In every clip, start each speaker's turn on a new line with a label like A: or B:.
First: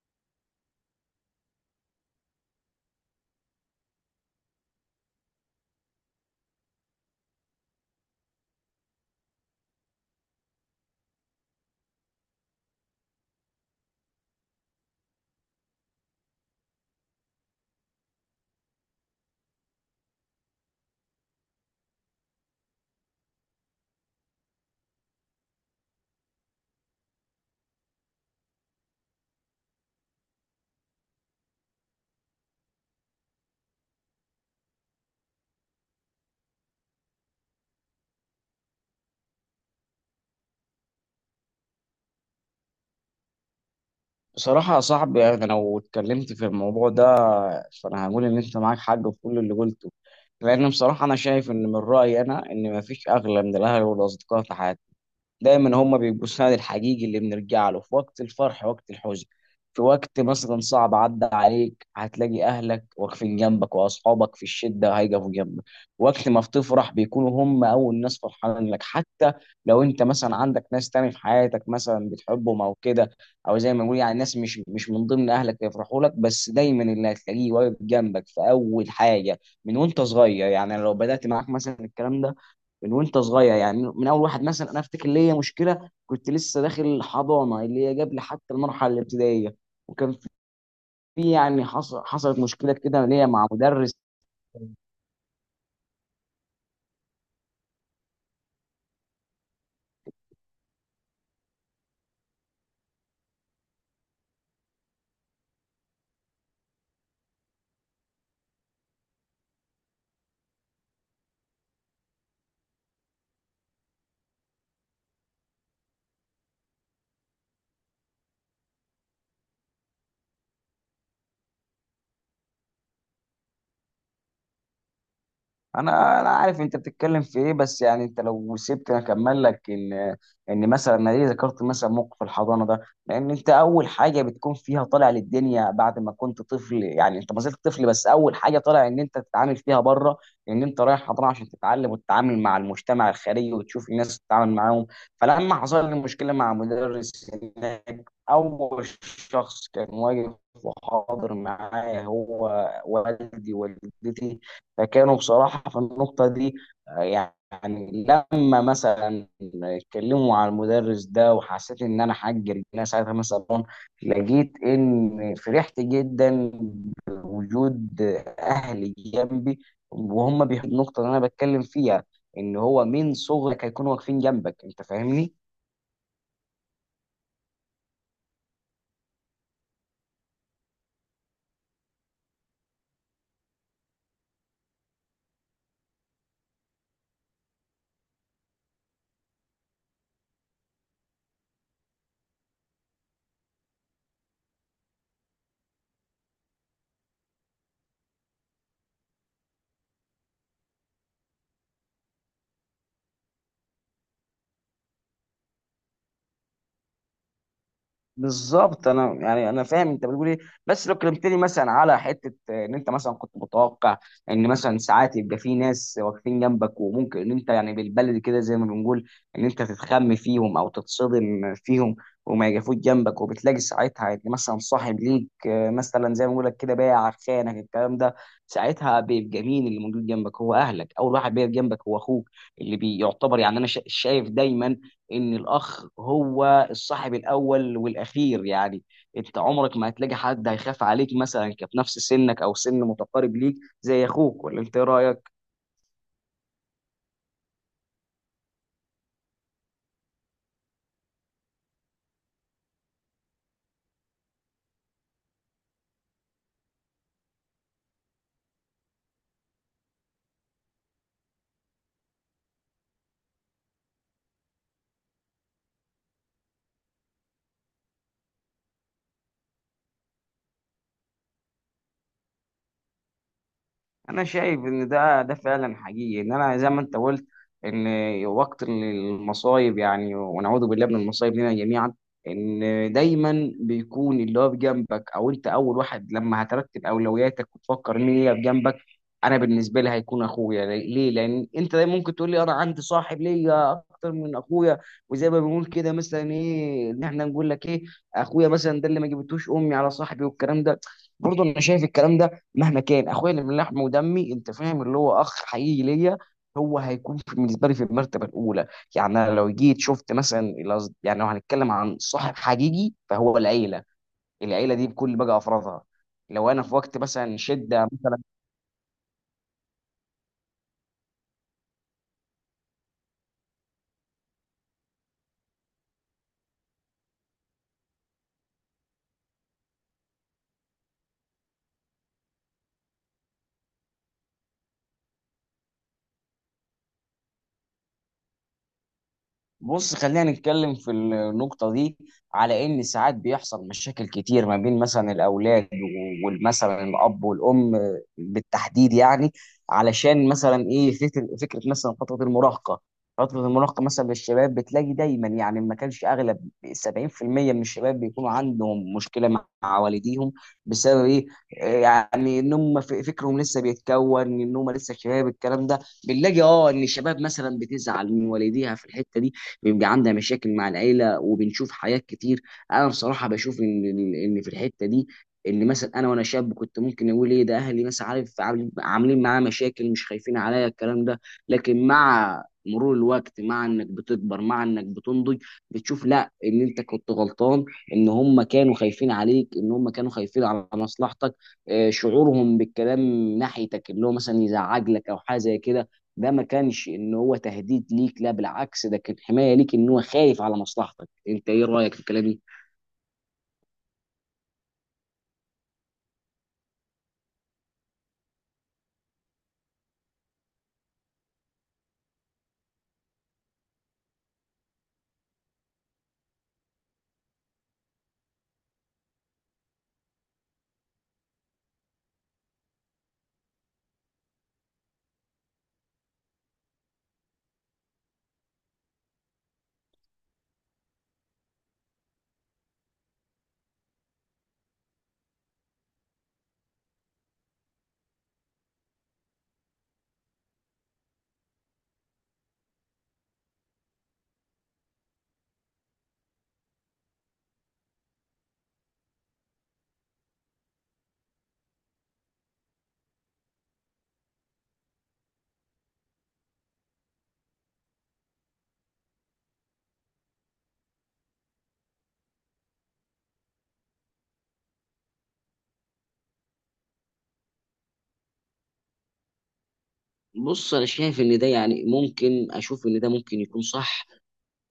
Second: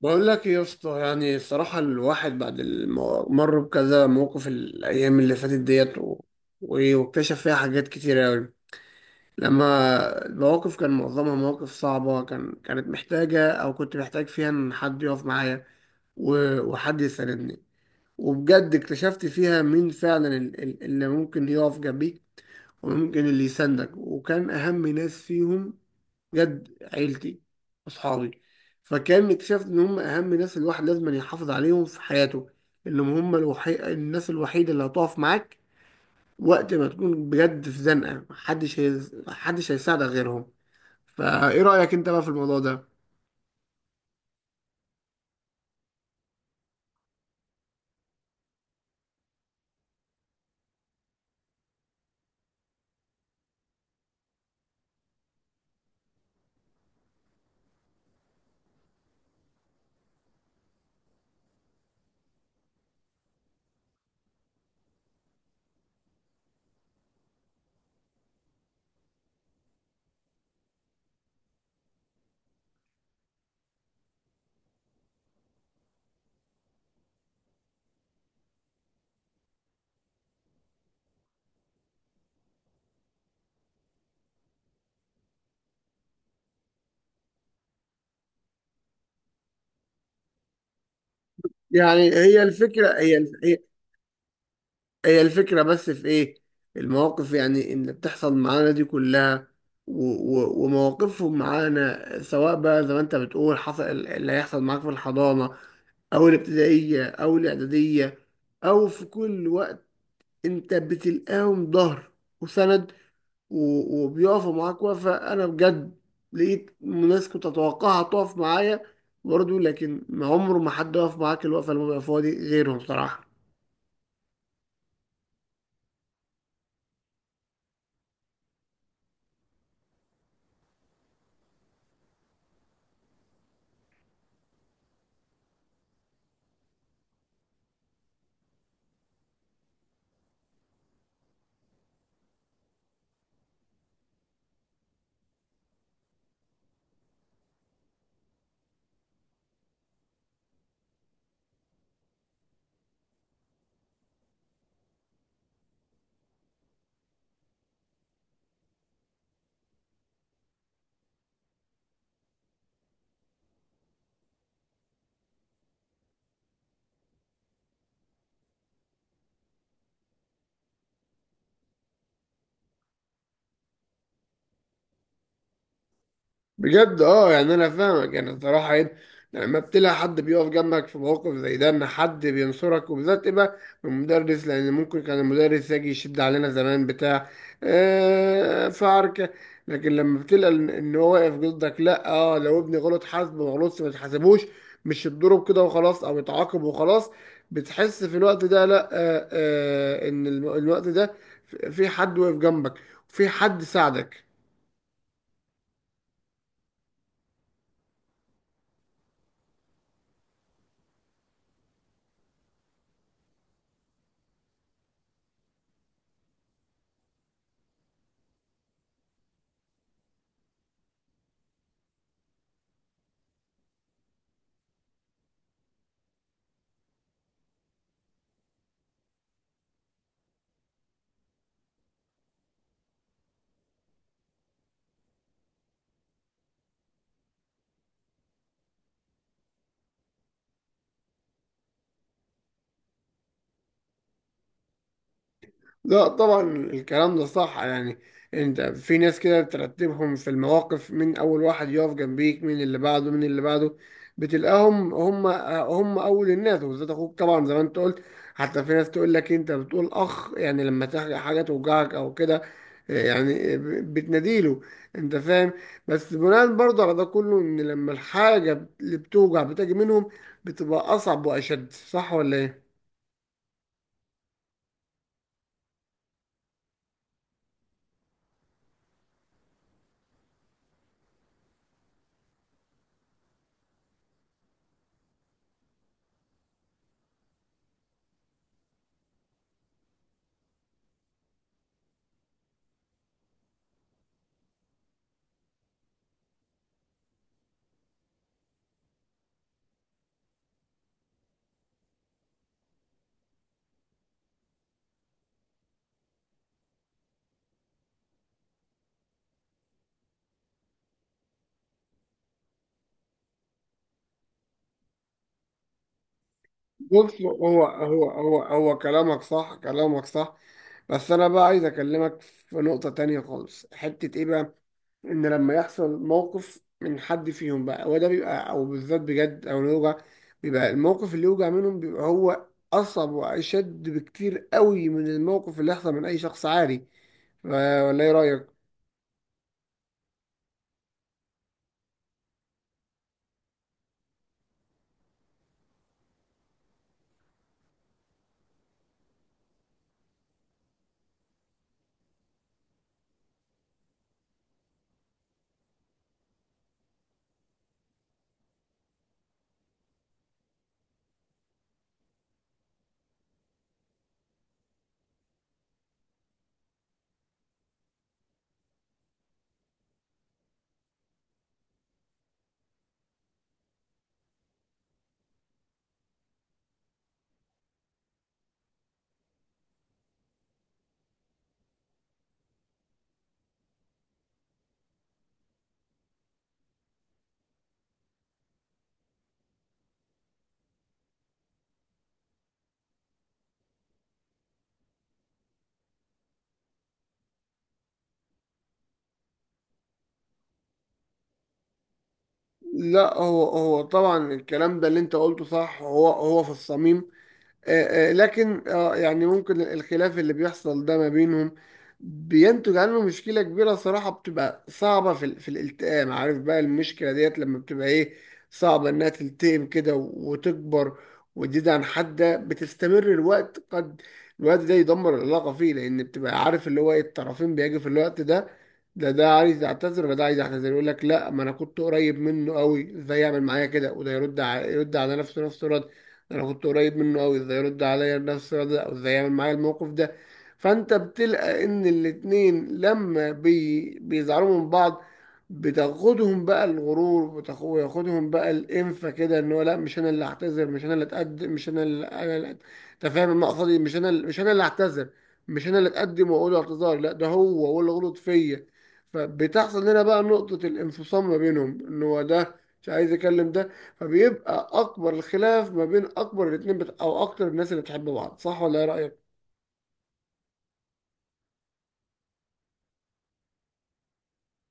A: بقول لك إيه يا اسطى؟ يعني الصراحة الواحد بعد مر بكذا موقف الأيام اللي فاتت ديت واكتشف فيها حاجات كتير أوي. لما المواقف كان معظمها مواقف صعبة، كانت محتاجة، أو كنت محتاج فيها إن حد يقف معايا وحد يساندني. وبجد اكتشفت فيها مين فعلا اللي ممكن يقف جنبيك، وممكن اللي يساندك. وكان أهم ناس فيهم بجد، عيلتي، أصحابي. فكان اكتشفت إن هم أهم ناس الواحد لازم يحافظ عليهم في حياته، إنهم هم الناس الوحيدة اللي هتقف معاك وقت ما تكون بجد في زنقة، محدش هيساعدك غيرهم. فإيه رأيك أنت بقى في الموضوع ده؟
B: بصراحة يا صاحبي، يعني أنا لو اتكلمت في الموضوع ده فأنا هقول إن أنت معاك حق في كل اللي قلته. لأن بصراحة أنا شايف إن من رأيي أنا إن مفيش أغلى من الأهل والأصدقاء في حياتي. دايما هم بيبقوا السند الحقيقي اللي بنرجع له في وقت الفرح وقت الحزن. في وقت مثلا صعب عدى عليك هتلاقي اهلك واقفين جنبك، واصحابك في الشده هيقفوا جنبك. وقت ما بتفرح بيكونوا هم اول ناس فرحانين لك، حتى لو انت مثلا عندك ناس تاني في حياتك مثلا بتحبهم او كده، او زي ما بنقول يعني ناس مش من ضمن اهلك يفرحوا لك. بس دايما اللي هتلاقيه واقف جنبك في اول حاجه من وانت صغير. يعني لو بدات معاك مثلا الكلام ده من وانت صغير، يعني من اول واحد مثلا انا افتكر ليا مشكله كنت لسه داخل حضانه، اللي هي قبل حتى المرحله الابتدائيه. وكان في، يعني
A: يعني
B: حصلت مشكله كده ليا مع
A: هي
B: مدرس.
A: هي الفكرة بس في إيه؟ المواقف يعني اللي بتحصل معانا دي كلها ومواقفهم معانا، سواء بقى زي ما أنت بتقول حصل اللي هيحصل معاك في الحضانة او الابتدائيه او الاعداديه او في كل وقت. انت بتلقاهم ظهر وسند، وبيقفوا معاك وقفه. انا بجد لقيت ناس كنت اتوقعها تقف معايا برضه، لكن ما عمره ما حد وقف معاك الوقفه اللي هم بيقفوها دي غيرهم صراحه.
B: انا عارف انت بتتكلم في ايه، بس يعني انت لو سبتني اكمل لك ان مثلا انا ليه ذكرت مثلا موقف الحضانه ده. لان انت اول حاجه بتكون فيها طالع للدنيا بعد ما كنت طفل، يعني انت ما زلت طفل، بس اول حاجه طالع ان انت تتعامل فيها بره، ان انت رايح حضانه عشان تتعلم وتتعامل مع المجتمع الخارجي وتشوف الناس تتعامل معاهم. فلما حصل لي مشكله مع مدرس هناك، اول شخص كان واقف وحاضر معايا هو والدي والدتي. فكانوا بصراحة في النقطة دي، يعني لما مثلا اتكلموا على المدرس ده وحسيت ان انا حجر انا ساعتها، مثلا لقيت ان فرحت جدا بوجود اهلي جنبي، وهم بيحبوا النقطة اللي انا بتكلم فيها، ان هو من صغرك هيكونوا واقفين جنبك. انت فاهمني؟
A: بجد اه، يعني انا فاهمك. يعني الصراحه ايه؟ لما بتلاقي حد بيقف جنبك في مواقف زي ده، ان حد بينصرك، وبالذات يبقى المدرس، لان ممكن كان المدرس يجي يشد علينا زمان بتاع. آه، في عركه. لكن لما بتلاقي ان إن هو واقف ضدك، لا اه، لو ابني غلط حاسب، ما غلطش ما تحاسبوش، مش يتضرب كده وخلاص او يتعاقب وخلاص. بتحس في الوقت ده لا آه آه، ان الوقت ده في حد واقف جنبك، وفي حد ساعدك.
B: بالظبط، انا يعني انا فاهم انت بتقول ايه. بس لو كلمتني مثلا على حته، ان انت مثلا كنت متوقع ان مثلا ساعات يبقى في ناس واقفين جنبك، وممكن ان انت يعني بالبلدي كده زي ما بنقول ان انت تتخم فيهم او تتصدم فيهم وما يقفوش جنبك. وبتلاقي ساعتها ان مثلا صاحب ليك، مثلا زي ما بقول لك كده، بايع خانك الكلام ده. ساعتها بيبقى مين اللي موجود جنبك؟ هو اهلك. اول واحد بيقف جنبك هو اخوك، اللي بيعتبر، يعني انا شايف دايما ان الاخ هو الصاحب الاول والاخير. يعني انت عمرك ما هتلاقي حد هيخاف عليك مثلا كفي نفس سنك او سن متقارب ليك زي اخوك. ولا انت إيه رايك؟
A: لا طبعا الكلام ده صح يعني. انت في ناس كده بترتبهم في المواقف، من اول واحد يقف جنبيك، من اللي بعده، من اللي بعده. بتلقاهم هم اول الناس، وبالذات اخوك طبعا زي ما انت قلت. حتى في ناس تقول لك: انت بتقول اخ، يعني لما تحكي حاجه توجعك او كده، يعني بتناديله. انت فاهم؟ بس بناء برضه على ده كله، ان لما الحاجه اللي بتوجع بتجي منهم، بتبقى اصعب واشد. صح ولا ايه؟
B: انا شايف ان ده فعلا حقيقي، ان انا زي ما انت قلت ان وقت المصايب، يعني ونعوذ بالله من المصايب لنا جميعا، ان دايما بيكون اللي هو بجنبك. او انت اول واحد لما هترتب اولوياتك وتفكر مين اللي بجنبك، انا بالنسبه لي هيكون اخويا. ليه؟ لان انت دايما ممكن تقول لي انا عندي صاحب ليا اكتر من اخويا. وزي ما بنقول كده مثلا ايه، ان احنا نقول لك ايه، اخويا مثلا ده اللي ما جبتوش امي على صاحبي والكلام ده. برضه انا شايف الكلام ده مهما كان، اخويا اللي من لحم ودمي، انت فاهم اللي هو اخ حقيقي ليا، هو هيكون بالنسبه لي في المرتبه الاولى. يعني انا لو جيت شفت مثلا يعني لو هنتكلم عن صاحب حقيقي فهو العيله. العيله دي بكل بقى افرادها، لو انا في وقت
A: بص،
B: مثلا
A: هو
B: شده.
A: هو هو هو كلامك صح، كلامك صح. بس انا بقى عايز اكلمك في نقطة تانية خالص، حتة ايه بقى؟ ان لما يحصل موقف من حد فيهم بقى، هو ده بيبقى، او بالذات بجد او يوجع. بيبقى الموقف اللي يوجع منهم بيبقى هو اصعب واشد بكتير قوي من الموقف اللي يحصل من اي شخص عادي. ف- ولا ايه رأيك؟
B: بص، خلينا نتكلم في النقطة دي، على إن ساعات بيحصل مشاكل كتير ما بين مثلا الأولاد ومثلا الأب والأم بالتحديد، يعني علشان مثلا إيه، فكرة مثلا فترة المراهقة. فترة المراهقة مثلا للشباب بتلاقي دايما، يعني ما كانش أغلب، 70% من الشباب بيكونوا عندهم مشكلة مع والديهم. بسبب إيه؟ يعني إن هم فكرهم لسه بيتكون إن هم لسه شباب الكلام ده. بنلاقي اه ان الشباب مثلا بتزعل من والديها في الحته دي، بيبقى عندها مشاكل مع العيله، وبنشوف حاجات كتير. انا بصراحه بشوف ان في الحته دي، ان مثلا انا وانا شاب كنت ممكن اقول ايه ده اهلي مثلا، عارف، عاملين معايا مشاكل، مش خايفين عليا الكلام ده. لكن مع مرور الوقت، مع انك بتكبر مع انك بتنضج، بتشوف لا ان انت كنت غلطان، ان هم كانوا خايفين عليك، ان هم كانوا خايفين على مصلحتك. شعورهم بالكلام ناحيتك اللي هو مثلا يزعج لك او حاجه زي كده، ده ما كانش ان هو تهديد ليك. لا بالعكس، ده كان حمايه ليك، ان هو خايف على مصلحتك. انت ايه رايك في الكلام ده؟
A: لا، هو هو طبعا الكلام ده اللي انت قلته صح، هو هو في الصميم. لكن يعني ممكن الخلاف اللي بيحصل ده ما بينهم بينتج عنه مشكلة كبيرة صراحة، بتبقى صعبة في الالتئام. عارف بقى المشكلة ديت لما بتبقى ايه؟ صعبة انها تلتئم كده وتكبر وتزيد عن حدها، بتستمر الوقت قد الوقت ده يدمر العلاقة فيه، لأن بتبقى عارف اللي هو ايه. الطرفين بيجي في الوقت ده، ده عايز يعتذر، وده عايز يعتذر، يقول لك: لا، ما انا كنت قريب منه قوي، ازاي يعمل معايا كده؟ وده يرد، يرد على نفسه رد: انا كنت قريب منه قوي، ازاي يرد عليا بنفس الرد ده، او ازاي يعمل معايا الموقف ده؟ فانت بتلقى ان الاتنين لما بيزعلوا من بعض، بتاخدهم بقى الغرور، وياخدهم بقى الانفه كده، ان هو لا، مش انا اللي هعتذر، مش انا اللي اتقدم، مش انا اللي انا اللي انت فاهم المقصد؟ مش انا اللي هعتذر، مش انا اللي اتقدم واقول له اعتذار، لا، ده هو اللي غلط فيا. فبتحصل هنا بقى نقطة الانفصام ما بينهم، ان هو ده مش عايز يكلم ده، فبيبقى اكبر الخلاف ما بين اكبر الاتنين، او اكتر الناس اللي بتحب بعض. صح ولا ايه رايك؟
B: بص، انا شايف ان ده يعني ممكن اشوف ان ده ممكن يكون صح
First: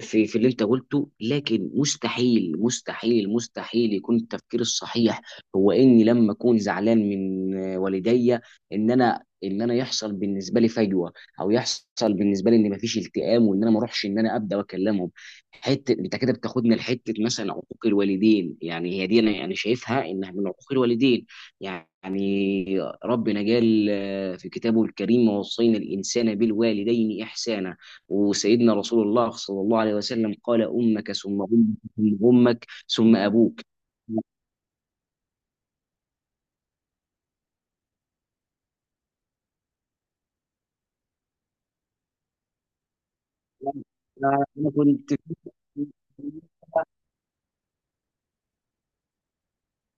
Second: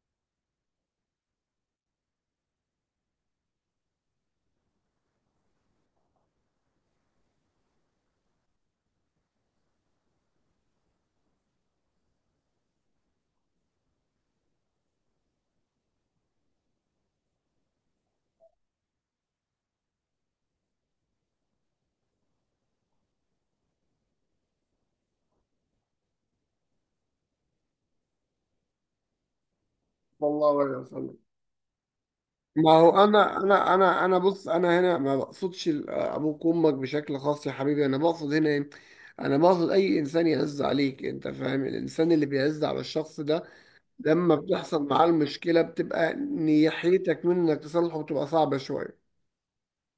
B: في اللي انت قلته. لكن مستحيل مستحيل مستحيل يكون التفكير الصحيح هو اني لما اكون زعلان من والديا، ان انا يحصل بالنسبه لي فجوه، او يحصل بالنسبه لي ان مفيش التئام، وان انا ما اروحش ان انا ابدا واكلمهم. حته انت كده بتاخدنا لحته مثلا عقوق الوالدين، يعني هي دي انا يعني شايفها انها من عقوق الوالدين. يعني ربنا قال في كتابه الكريم: ووصينا الانسان بالوالدين احسانا. وسيدنا رسول الله صلى الله عليه وسلم
A: والله
B: قال:
A: ولا
B: أمك
A: وصلنا.
B: ثم أمك ثم أمك
A: ما هو
B: ثم
A: انا
B: أبوك.
A: انا انا انا بص، انا هنا ما بقصدش ابوك وامك بشكل خاص يا حبيبي، انا بقصد هنا ايه. انا بقصد اي انسان يعز عليك، انت فاهم؟ الانسان اللي بيعز على الشخص ده لما
B: أنا
A: بتحصل معاه
B: كنت،
A: المشكله، بتبقى نيحيتك منه انك تصلحه بتبقى صعبه شويه.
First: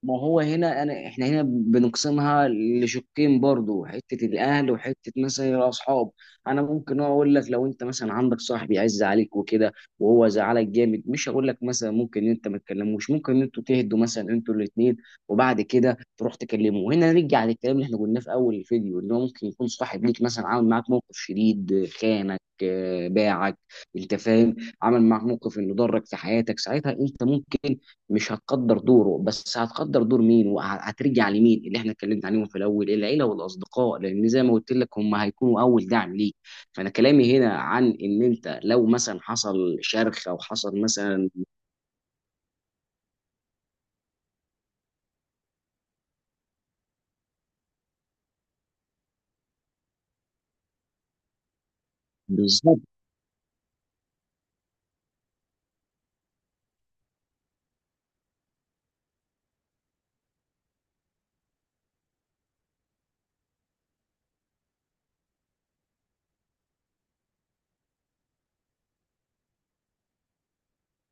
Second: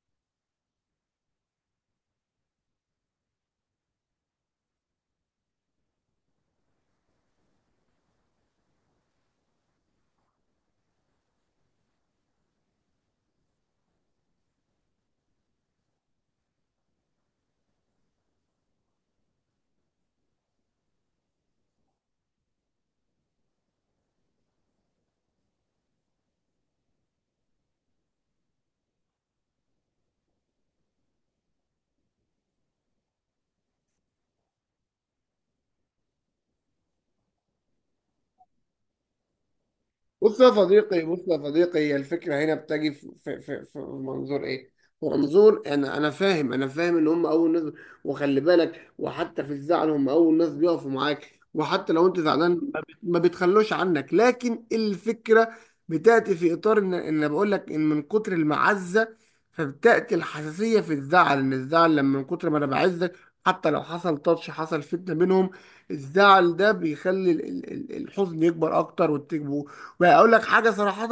B: ما هو هنا انا، احنا هنا بنقسمها لشقين برضو، حته الاهل وحته مثلا الاصحاب. انا ممكن اقول لك لو انت مثلا عندك صاحب يعز عليك وكده وهو زعلك جامد، مش هقول لك مثلا ممكن إن انت ما تكلموش، ممكن ان انتوا تهدوا مثلا انتوا الاثنين، وبعد كده تروح تكلمه. وهنا نرجع للكلام اللي احنا قلناه في اول الفيديو، ان هو ممكن يكون صاحب ليك مثلا عامل معاك موقف شديد، خانك، باعك، انت فاهم، عمل معاك موقف انه ضرك في حياتك. ساعتها انت ممكن مش هتقدر دوره، بس هتقدر دور مين وهترجع لمين اللي احنا اتكلمت عليهم في الاول، العيله والاصدقاء، لان زي ما قلت لك هم هيكونوا اول دعم ليك. فانا كلامي هنا عن ان انت لو مثلا حصل شرخ او
A: بص يا
B: حصل
A: صديقي، بص
B: مثلا.
A: يا صديقي، هي الفكرة هنا بتجي في منظور ايه؟ في منظور، انا انا فاهم، انا فاهم ان هم اول ناس، وخلي بالك، وحتى في الزعل هم اول ناس بيقفوا معاك، وحتى لو انت زعلان
B: بالظبط.
A: ما بيتخلوش عنك، لكن الفكرة بتأتي في اطار ان ان بقول لك ان من كتر المعزة، فبتأتي الحساسية في الزعل. ان الزعل لما من كتر ما انا بعزك، حتى لو حصل تاتش، حصل فتنة بينهم، الزعل ده بيخلي الحزن يكبر اكتر، والتكبر. فاقول لك حاجه صراحه،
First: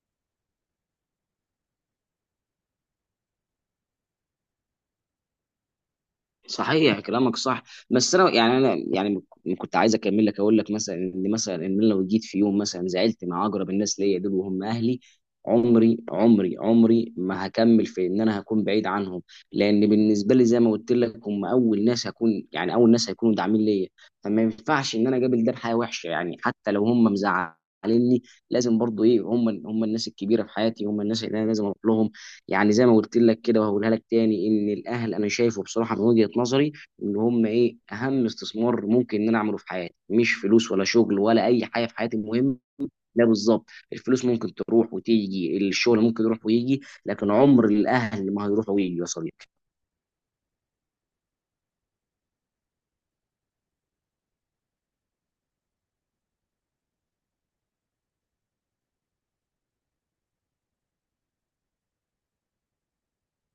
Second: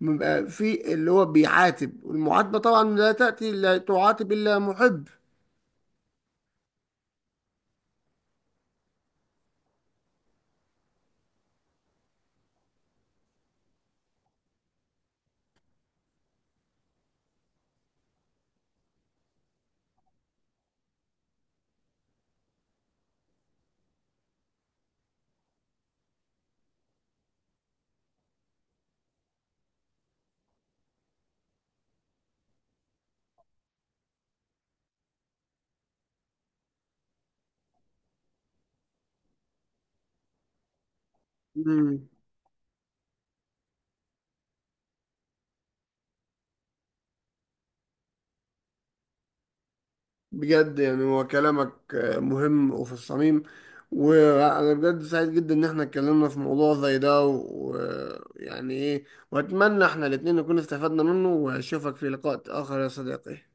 A: بيبقى في اللي هو بيعاتب، والمعاتبه طبعا لا تاتي، لا تعاتب الا محب.
B: صحيح كلامك صح، بس انا يعني كنت عايز اكمل لك، اقول لك مثلا ان مثلا ان أنا لو جيت في يوم مثلا زعلت مع اقرب الناس ليا دول وهم اهلي، عمري عمري عمري ما هكمل في ان انا هكون بعيد عنهم. لان بالنسبه لي زي ما قلت لك هم اول ناس هكون، يعني اول ناس هيكونوا داعمين ليا. فما ينفعش ان انا اقابل ده بحياه وحشه، يعني حتى لو هم مزعليني لازم برضو ايه، هم الناس الكبيره في حياتي، هم الناس اللي انا لازم اروح لهم. يعني زي ما قلت لك كده، وهقولها لك تاني، ان الاهل انا شايفه بصراحه من وجهه نظري ان هم ايه اهم استثمار ممكن ان انا اعمله في حياتي. مش فلوس ولا شغل ولا اي حاجه في
A: مم.
B: حياتي المهم. لا بالظبط، الفلوس ممكن تروح وتيجي، الشغل ممكن يروح ويجي، لكن عمر الاهل ما هيروح ويجي يا صديقي.
A: بجد يعني هو كلامك مهم وفي الصميم، وانا بجد سعيد جدا ان احنا اتكلمنا في موضوع زي ده ويعني ايه، واتمنى احنا الاتنين نكون استفدنا منه، واشوفك في لقاء اخر يا صديقي.